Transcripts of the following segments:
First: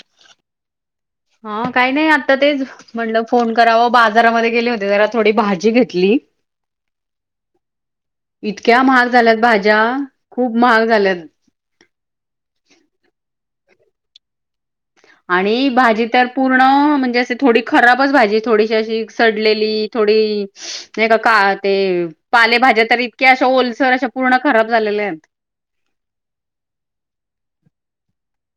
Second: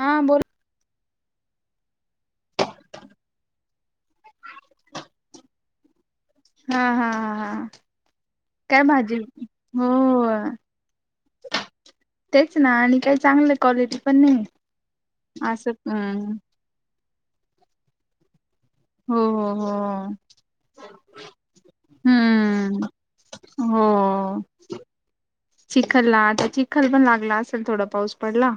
हा बोल. ह [inaudible] हा काही नाही आता तेच म्हणलं फोन करावं बाजारामध्ये गेले होते जरा थोडी भाजी घेतली. हा हा हा हा. इतक्या काय महाग भाजी झाल्यात भाज्या हो खूप महाग झाल्यात. तेच ना आणि काही चांगलं क्वालिटी पण नाही. आणि असं भाजी तर पूर्ण म्हणजे अस थोडी खराबच भाजी थोडी अशी हो हो सडलेली हो थोडी नाही का ते पालेभज्या हम्म तर इतक्या हो ओलसर अशा पूर्ण खराब झालेल्या आहेत. चिखलला आता चिखल पण लागला असेल थोडा पाऊस पडला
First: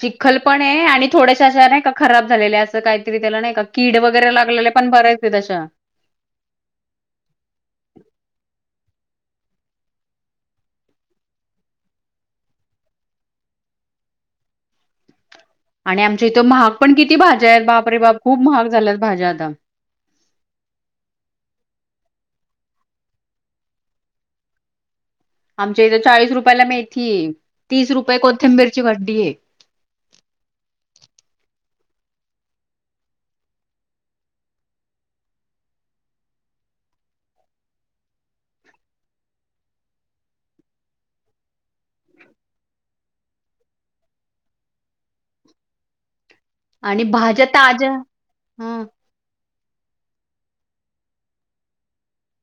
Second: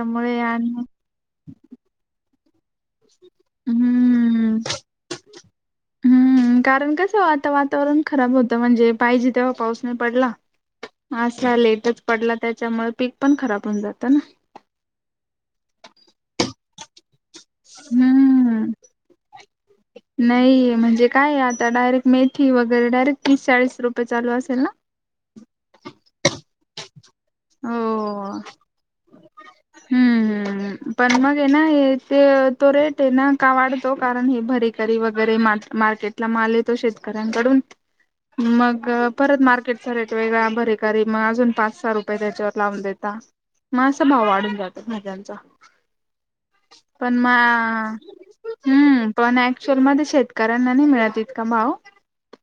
चिखल पण आहे आणि थोड्याश अशा नाही खराब झालेल्या अस काहीतरी त्याला नाही का कीड वगैरे हम्म लागलेले पण बऱ्याच आहे तश्या. हम्म कारण कसं आता वातावरण खराब होतं म्हणजे पाहिजे तेव्हा पाऊस नाही पडला. असा लेटच पडला त्याच्यामुळे पीक पण खराब होऊन जातं ना. आणि आमच्या इथं महाग पण किती किती भाज्या आहेत बाप रे बाप खूप हम्म महाग झाल्यात भाज्या आता. नाही म्हणजे काय आता डायरेक्ट मेथी वगैरे डायरेक्ट तीस चाळीस रुपये चालू असेल ना. आमच्या इथे चाळीस रुपयाला मेथी आहे तीस रुपये हो कोथिंबीरची खड्डी आहे. हम्म पण मग ये ना हे. ते तो रेट आहे ना का वाढतो कारण हे भरीकरी वगैरे मार्केटला माल येतो शेत. णकडून. मग परत मार्केटचा रेट वेगळा बरे कररी मग अजून पाच सहा रुपय. त्याच्यावर लावून देता मगा भाव वाढून जातो भाज्याचा. आणि पण म भाज्या ताज्या ह हम्म पण. शोलमध्ये शेतकऱ्यांना नाही मिळत इत का भाव.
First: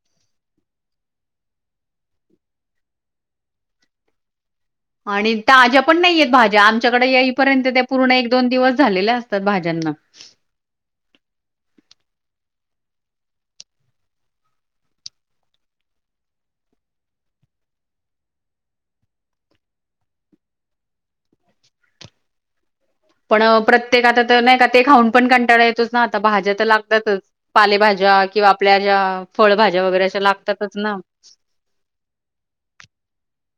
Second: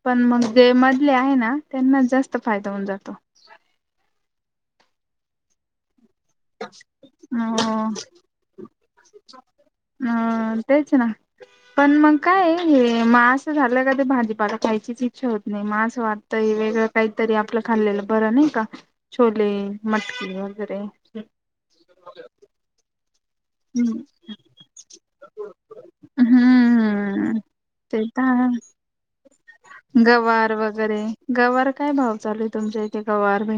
पण मग जे मधले आहे ना त्यांनाच जास्त फायदा होऊन जातो. [unintelligible] आणि ताज्या पण नाही येत. भाज्या आमच्याकडे येईपर्यंत त्या हो पूर्ण एक दोन दिवस झालेल्या असतात भाज्यांना. अ तेच ना पण मग. काय हे मास झालं का ते भाजीपाला कायचीच इच्छा होत नाही मास वाटतय वेगळं काही. तरी आपलं खाल्लेलं बरं नाही का छोले मटकी वगैरे. हम्. पण प्रत्येक आता तर नाही का ते खाऊन पण कंटाळायचोच ना आता भाज्या तर लागतातच हम्म पाले भाज्या. ते अशा गवार लागतातच ना वगैरे गवार काय भाव चालूल तुमच्या इथे. वार ब.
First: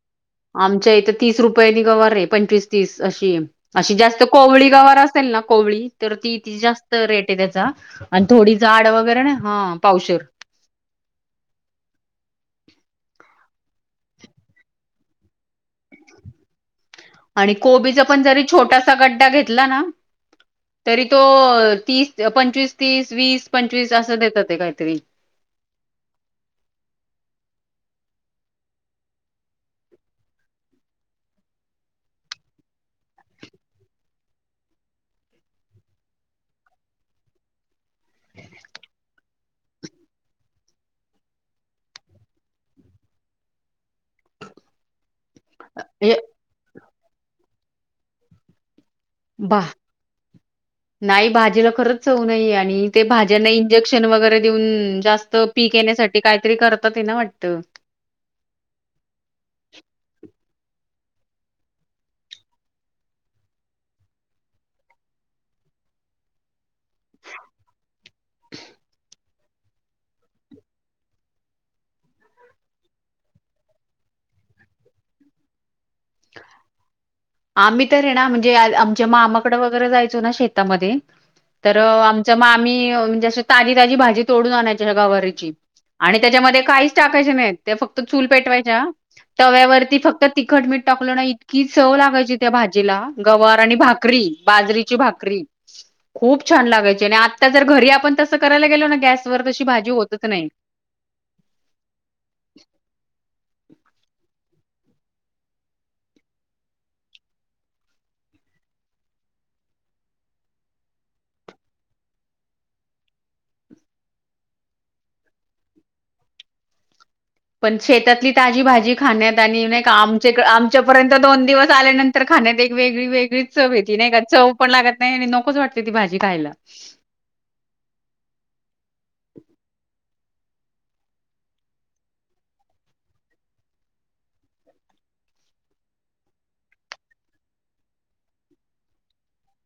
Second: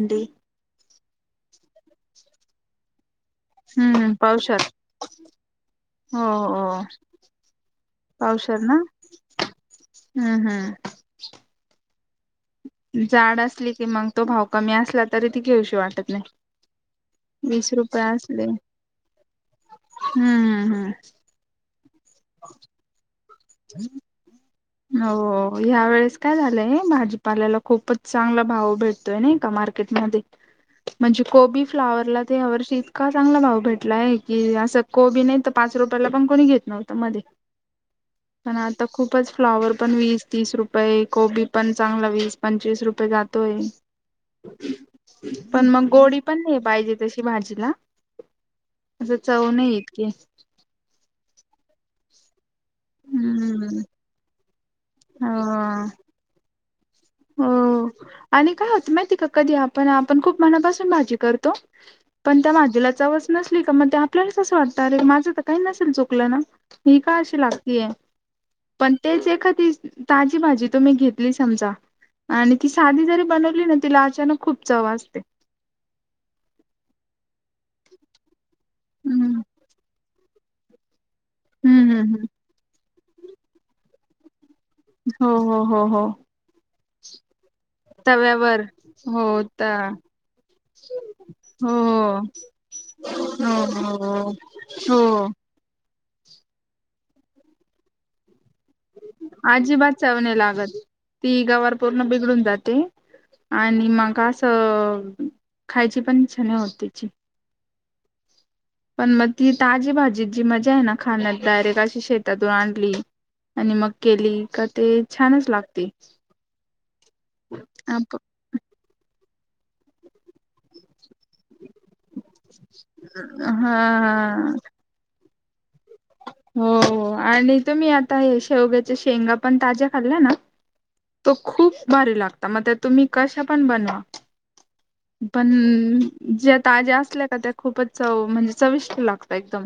आमच्या इथं तीस रुपयानी गवार आहे पंचवीस तीस. अशी अशी हम्म जास्त पावशर कोवळी गावार असेल ना कोवळी तर हो ती हो जास्त रेट आहे त्याचा. आणि थोडी पावशर ना झाड वगैरे ना हा पावशेर. हम्म हम्म जाड असली की मग तो भाव कमी असला तरी ती घेऊशी वाटत नाही. आणि वीस रुपये कोबीचा पण जरी असले हम्म छोटासा गड्डा घेतला ना हम्म तरी तो. तीस पंचवीस तीस वीस पंचवीस असं देतात. ते काहीतरी. हो ह्या वेळेस काय झालंय भाजीपालाला खूपच. चांगला भाव भेटतोय ना का मार्केटमध्येध्ये. म्हणजे कोबी फ्लावरला ते या वर्षी इतका चांगला भाव भेटलाय की असं कोबी नाही तर पाच. च रुपयाला पण कोणी घेत नव्हतं मध्ये. [unintelligible] पण आता खूपच. फ्लाॉवर पण वीस तीस रुपये कोबी पण चांगला वीस पंचवीस रुपये जातोय. [unintelligible] पण मग हे गोडी पण नाही पाहिजे तशी भाजीला. असं चव बा नाही इतकी नाही भाजीला खरंच. चव नाही आणि ते भाज्यांना हम्म इंजेक्शन वगैरे देऊन जास्त पीक हो येण्यासाठी काहीतरी करत. हो आणि काय होत माहिती का कधी आपण आपण खूप. मनापासून भाजी करतो पण त्या भाझीला चवच नसली का मग आपल्याला कस वाटत माझ. का नसेल चुकलं ना मी का अ लागय प ण तेच एखा ताजी भाजी तुम्ही घेतली समजा. आणि ती साधी जरी बनवली ना तिला अचानक खूप चव असते. आम्ही तर आहे ना म्हणजे आमच्या हम्म मामाकडे वगैरे जायचो ना शेतामध्ये. तर हम्म हम्म हम्म आमच्यांग मामी म्हणजे असं ताजी ताजी भाजी तोडून आणायची. हो गवरीची हो हो हो आणि त्याच्यामध्ये काहीच टाकायचे नाही ते फक्त चूल तव्यावर पेटवायच्या. हो ता तव्यावरती फक्त तिखट मीठ. टाकलं ना इतकी हो चव लागायची त्या भाजीला हो गवार आणि हो भाकरी हो बाजरीची हो भाकरी. खूप छान लागायचे आणि आत्ता जर घरी आपण तसं करायला गेलो ना गॅसवरर तशी भाजी अजिबात चव होतच नाही. लागत ती गावार पूर्ण बिघडून जाते. आणि मग असं खायची पण छान होत त्याची. पण मग ती ताजी भाजी जी मजा आहे ना खाण्यात डायरेक्ट अशी शेतातून आणली आणि मग केली का ते छानच लागते पण आप शेतातली ताजी भाजी खाण्यात आणि नाही का आमच्या आमच्यापर्यंत दोन दिवस आल्यानंतर खाण्यात एक वेगळी वेगळीच चव हा घेतली नाही का चव पण लागत नाही नकोच वाट हो आणि तुम्ही आता हे शेवग्याच्या शेंगा पण ताज्या खाल्ल्या ना तो खूप भारी लागता मग तुम्ही कशा पण बनवा पण ज्या ताज्या असल्या का त्या खूपच च म्हणजे चविष्ट लागत एकदम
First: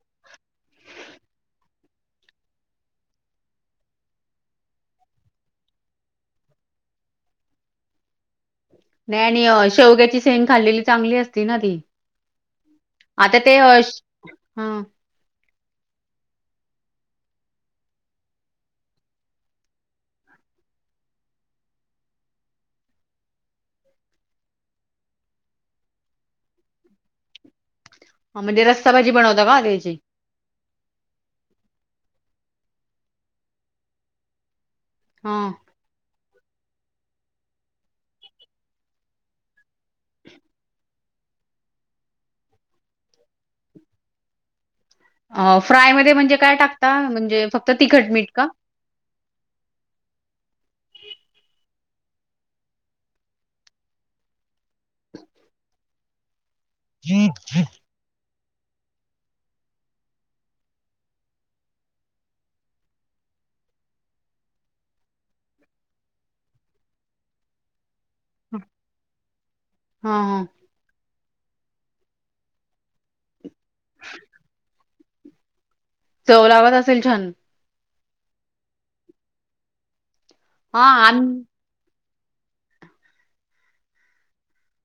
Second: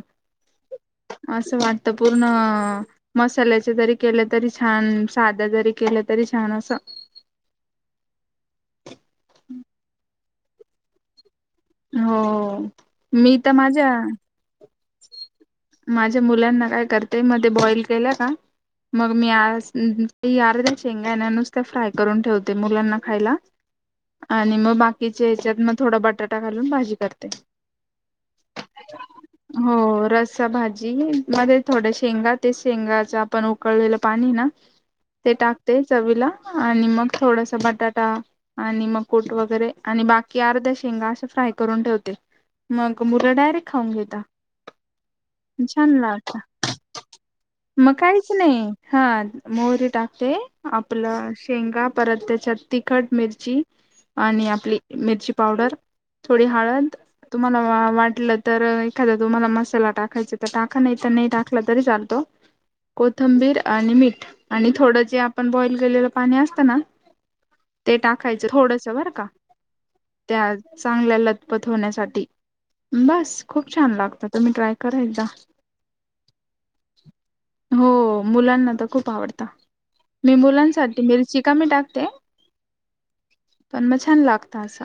असं वाटत पूर्ण मसाल्याच जरी केलं तरी छान साध जरी केलं तरी छान असं नाही आणि शेवग्याची सेंग खाल्लेली चांगली असते ना ती हो आता मी तर ते हा माझ्या माझ्या मुलांना काय करतेय मध्ये बॉईल केला का मग मी यार त्या शचेंगायण्या नुस त्या फ्राय करून ठेवते मुलांना खायला आणि मग बाकीच्या हच्यात मग थोडा बटाटा घालून भाजी करते ह म्हणजे रस्ता भाजी बनवता का हो त्याची रस्सा भाजी मध्ये थोड शेंगा ते शेंगाच आपण उकळलेलं पाणी ना ते हां. टाकते चवीला आणि मग थोडस बटाटा आणि मकुट वगैरे आणि बाकी अर्धा शेंगा असं फ्राय करून ठेव मग मुलं डायरेक्ट खाऊन घेता अ फ्राय छान म लागत म्हणजे काय टाकता म्हणजे फक्त मग तिखट मीठ काहीच का? नाही हा मोरी टाकते आपलं शेंगा परत त्याच्यात तिखट मिरची आणि आपली मिरची पावडर थोडी हळद हां, तुम्हाला वाटलं तर एखादा तुम्हाला मसा ला टाकायच तर टाका नाही तर नाही टाकलं तरी चालतो कोथंबीर आणि मीठ आणि थोडं जे आपण बॉईल केलेलं पाणी असतं ना ते टाकायचं थोडस बर का त्या हां. चांगल्याला पठवण्यासाठी बस खूप छान लागत तुम्ही ट्राय करा एकदा चव लावात असेल छान. हो मुलांना तर खूप आवडत मी हां मुलांसाठी आम मरी चिका मी टाकते. पण मग छान लागत असा.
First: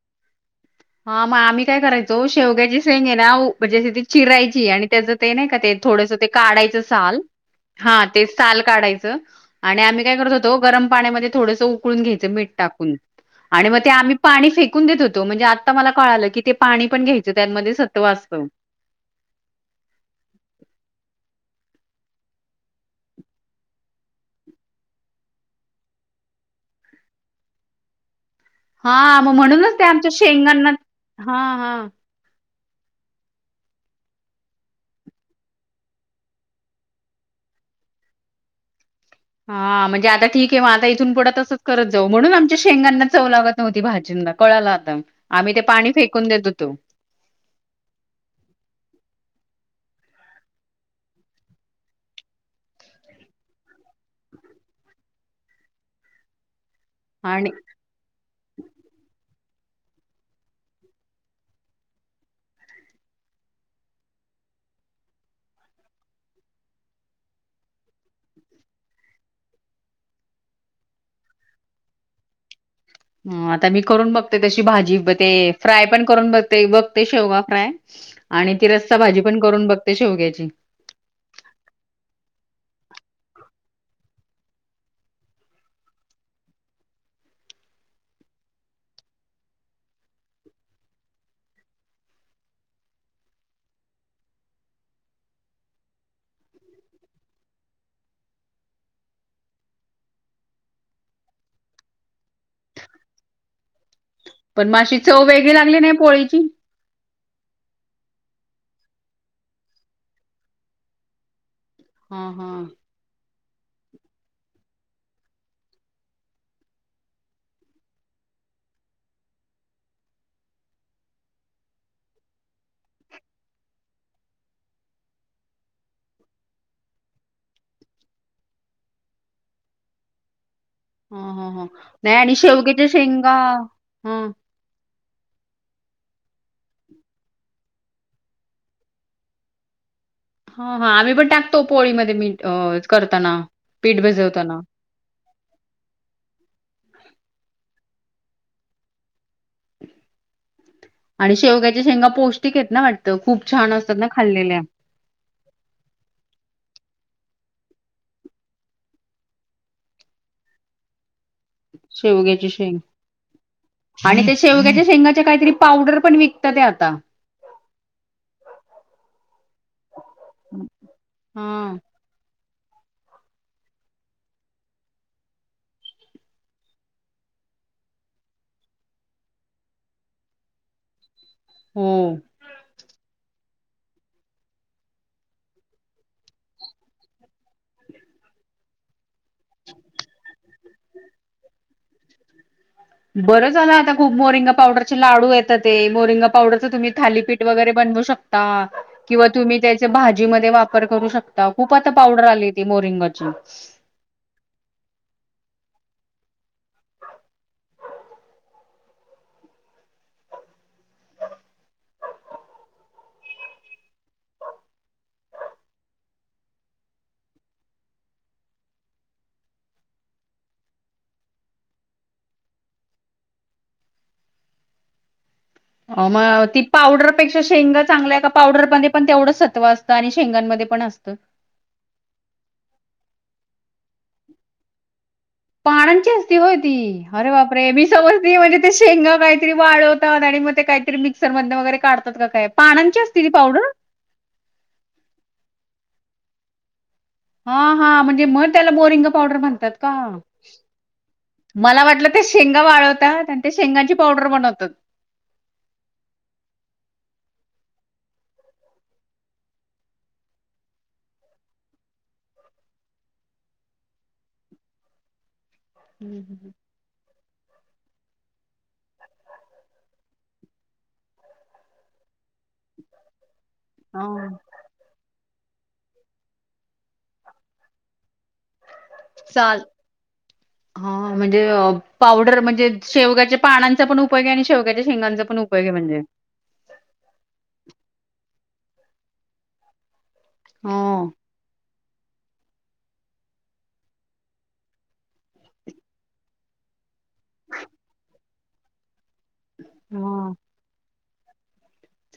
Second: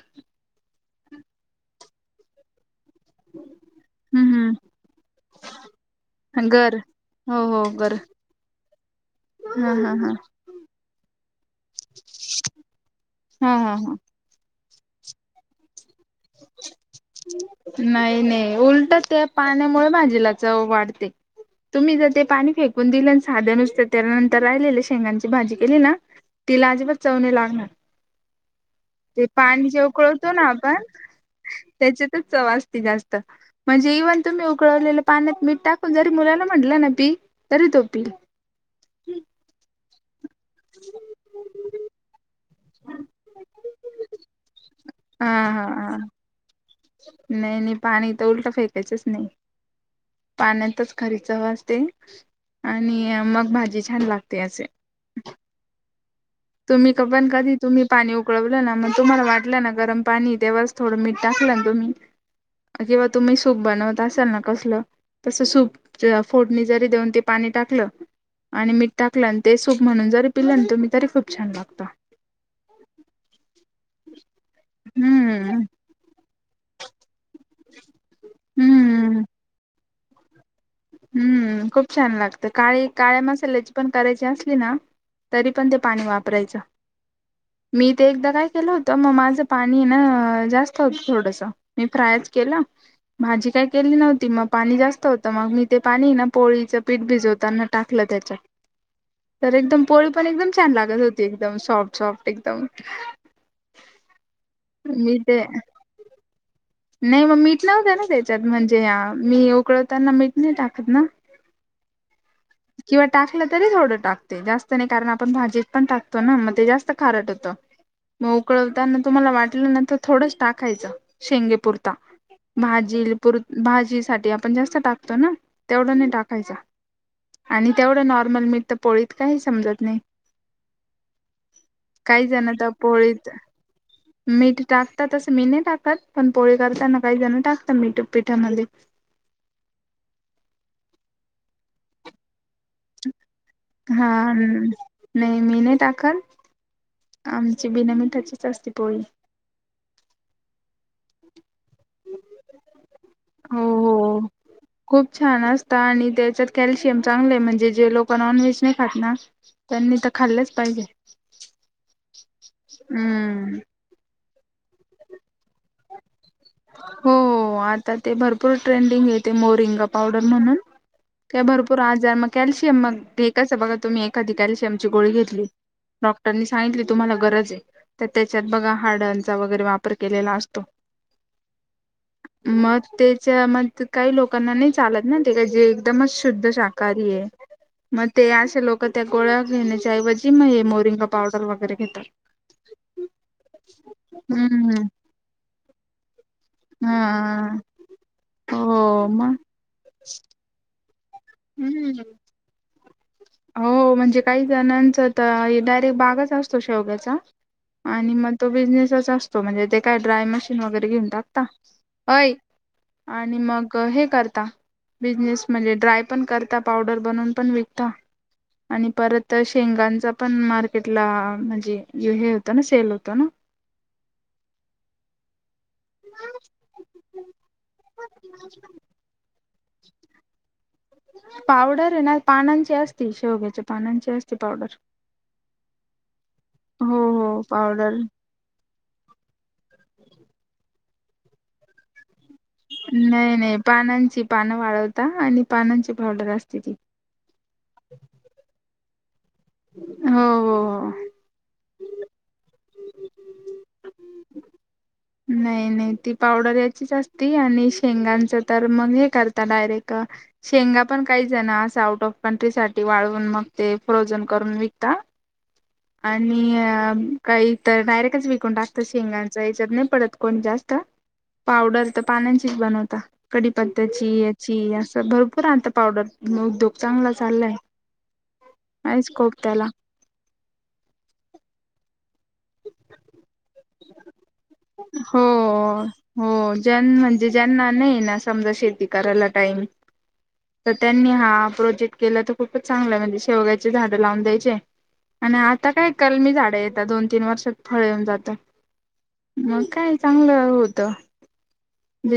हा मग आम्ही काय करायचो शेवग्याची आहे ना म्हजे हम्म चिरायची आणि त्याचं ते नाही का ते थोडस ते हम्म गर काढायचं साल हो हो गर हा तेच सााल काढायचं हा आणि हा आम्ही हा काय करत होतो गरम पाण्यामध्ये थोडसं उकळून घ्यायचं मीठ टाकून हा आणि हा मग ते हा आम्ही पाणी फेकून देत होतो म्हणजे आता मला कळालं की ते पाणी पण घ्यायचं त्यामध्ये सत्व असतं. नाही-नाही उलट त्या पाण्यामुळे माझीला चव वाढते. तुम्ही जर ते पाणी फेकून दिले साध्या नुसते त्यानंतर राहिलेलं शेंगांची भाजी केले ना तिला अजिबात चवने लागणार, हा ते मग पाणी म्हणूनच जे ते आमच्या उकळतो ना शेंगांना आपण हा हा. त्याचे तर चवत जास्त म्हणजे इव्हन तुम्ही उकडवलेलं पाण्यात मीठ टाकून जरी मुलाला म्हटलं ना पी तरी तो पिईल. हा म्हणजे आता ठीक आहे मग आता इथून पुढं तसच करत जाऊ म्हणून आम शेंगांना चव लागत नव्हती, भाजींना कळाला आता आम्ही ते पाणी फेकून देतो तो नाही-नाही पाणी तर उलट फेकायचंच नाही. पाण्याचाच खरीचव असते. आणि मग भाजी छान लागते असे, तुम्ही क पण आणि कधी तुम्ही पाणी उकळवलं ना मग तुम्हाला वाट ना गरम पाणी तेवच थोडं मीठ टाकलं ना तुम् किंवा तुम्ही सूप बनवत असाल ना कसलं तसं सूप फोडणी जरी देऊन ते पाणी टाकलं आणि मीठ टाकलं आणि ते सूप म्हणून जरी पिलं तुम्ही तरी खूप छान लागता. हम आता मी करून बघते तशी भाजी ब ते हम्म फ्राय पण करून बघते-बघते शेवगा काय आणि ती रस्सा भाजी हम्म पण करून बघते शेवग्याची हम्म खूप छान लागतं काळी काळ्या मसाल्याची पण करायची असली ना, तरी पण ते पाणी वापरायचं मी ते एकदा काय केलं होत मग माझं पाणी ना जास्त होत थोडस मी फ्राय केल भाजी काय केली नव्हती मग पाणी जास्त होतं मग मी ते पाणी ना पोळीचं पीठ भिजवताना टाकलं त्याच्यात. तर एकदम पोळी पण एकदम छान लागत होती एकदम सॉफ्ट सॉफ्ट एकदम. पण माशी मी चव ते वेगळी लागली नाही पोळीची, नाही मग मीठ नव्हत ना त्याच्यात म्हणजे मी उकळवताना मीठ नाही टाकत ना हा हा किंवा टाकलं तरी थोडं टाकते जास्त नाही कारण आपण भाजीत पण टाकतो ना मग ते जास्त खारट होतो. मग उकळवताना तुम्हाला वाटलं नाही तर थोडंच टाकायचं शेंगेपुरता. भाजी पुर भाजीसाठी आपण जास्त टाकतो ना तेवढं नाही टाकायच, आणि तेवढं नॉर्मल मित तर पोळीत काही समजत नाही, ह ह ह नाही काही आणि जण तर शेवग्याच्या पोळीत शेंगा हां, मीठ ट [unintelligible] आता तस मी नाही टाकत पण पोळी करताना काही जण टाकतात मीठ पीठामध्ये. हा-हा आम्ही पण टाकतो पोळीमध्ये मीठ अ करताना, पीठ हा भिजवताना नाही मी नाही टाकाल आमची बिना मिठाचीच असते पोळी आणि शेवग्याच्या शेंगा पौष्टिक आहेत ना वाटतं खूप हो छान असतात ना हो खाल्लेल्या. खूप छान असतात, आणि त्याच्यात कॅल्शियम चांगलं म्हणजे जे लोक नॉनव्हेज नाही खात ना त्यांनी तर खालचं पाहिजे शेवग्याची शेंग हम्म आणि त्या शेवग्याच्या शेंगाच्या काहीतरी पावडर पण विक हो आता ते भरपूर ट्रेंडिंग येते मोरिंगा पावडर म्हणून, त्या हां, भरपूर आज मग कॅल्शियम मग एककाच बघा तुम्ही एखादी कॅल्शियम ची गोळी घेतली डॉक्टरनी सांगितली तुम्हाला गरज ये त त्याच्यात बघा हाडाचा वगैरे वापर केलेला असतो. [inaudible] हो. मग त्येच्या म त काही लोकांना नाही चालत ना ते का जे एकदमच शुद्ध शाकाहारी ये. मग ते असे लोक त्या गोळ्या घेण्याच्या ऐवजी मग हे मोरिंगा पावडर वगैरे घेतात. बरं झालं आता खूप मोरिंगा हम्म पावडरचे लाडू येतात ते मोरिंगा पावडर तुम्ही थालीपीठ हा वगैरे बनवू शकता हो किंवा मग तुम्ही त्याचे भाजी मध्ये वापर करू शक ता खूप आता हम्म पावडर आली ती मोरिंगनं हो म्हणजे काही जणांच त डायरेक्ट बागाच असतो शेवग्याचा आणि मग तो बिजनेसच असतो म्हणजे ते काय ड्राय मशीन वगैरे घेऊन टाकता. अय आणि मग हे करता बिझनेस म्हणजे ड्राय पण करता. पावडर बनवून पण विकता. [unintelligible] आणि परत शेंगांचा पण मार्केटला म्हणजे हे होतं ना सेल होत न [inaudible] म ती पावडरपेक्षाशेंगा चांगल्या का पावडरमध्ये पण तेवढंच सत् हो असत आणि शेंगांमध्ये पण अस पावडर ये ना तानांची असतेच शेवग्याची पानांची असते पावडर. पानांची असस्ती होय हो ती अरे हो बाप रे! मी पावडर समजते म्हणजे ते शेंगा काहीतरी वाळवतात आणि मग ते काय तरी मिक्सर मधन वगैरे काढ नाही नाही पानांची पानं वाळवता आणि पानांची पावडर असते ती. हा हा म्हणजे म त्याला बोरिंग पावडर म्हणतात का? हो हो हो मला वाटलं ते शेंगा वाळवतात आणि त्या शेंगांची पावडर बनवतात. नाय ती पावडर याचीच अस ते आणि शेंगांच तर मग हे करता डायरेक्ट शेंगा पण काहीच जण अस आउट ऑफ कट्री साठी वाळून मग ते फ्रोझन करून विकता. आणि काही तर डायरेक्टच विकून टाकतात शेंगांच याच्यात नाय पडत. कोण जास्त पावडर तर पानांचीच बनवता कडीपत्त्याची हा याची असं भरपू पूर आणता पावडर. म उद्योग चांगला चाललाय. आहे स्कोप चाल त्याला हा म्हणजे अ पावडर म्हणजे शेवग्याच्या पानांचा पण उपयोग ये आणि शेवग्याच्या हो शेंगांचा पण उपयोग ये म्हणजे हो ज्यां म्हणजे ज्यांना नाई ना समजा शेती करायला टाईम त त्यांनी हा प्रोजेक्ट केलं तर खूपच चांगलंय म्हणजे शेवग्याचे झाडं लावून द्यायचे आणि आता काय कलमी झाडं येतात दोन तीन वर्षात फळ येऊन जात. मग काय हो. चांगलं होत.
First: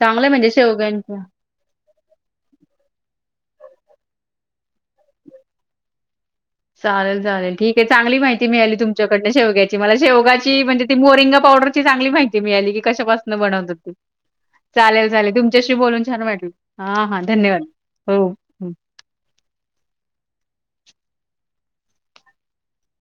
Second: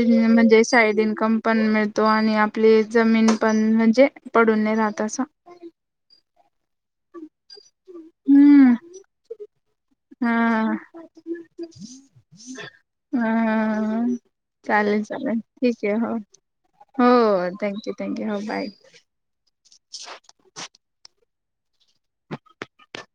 चांगलं म्हणजे साईड शेवग्यांच्या इन्कम पण मिळ तो आणि आपली जमीन पण म्हणजे पडून नाही राहत अस चालेल चालेल ठीक आहे. चांगली माहिती मिळाली तुमच्याकडन शेग्याची मला शेवगाची हा म्हणजे ती मोरिंगा पाव डर ची चांगली माहिती मिळाली की कशा पासना बनवतात ती. ह चालेल चालेल ठीक आहे हो हा हा हो धन्यवाद थँक्यू थँक्यू हो बाय. [inaudible]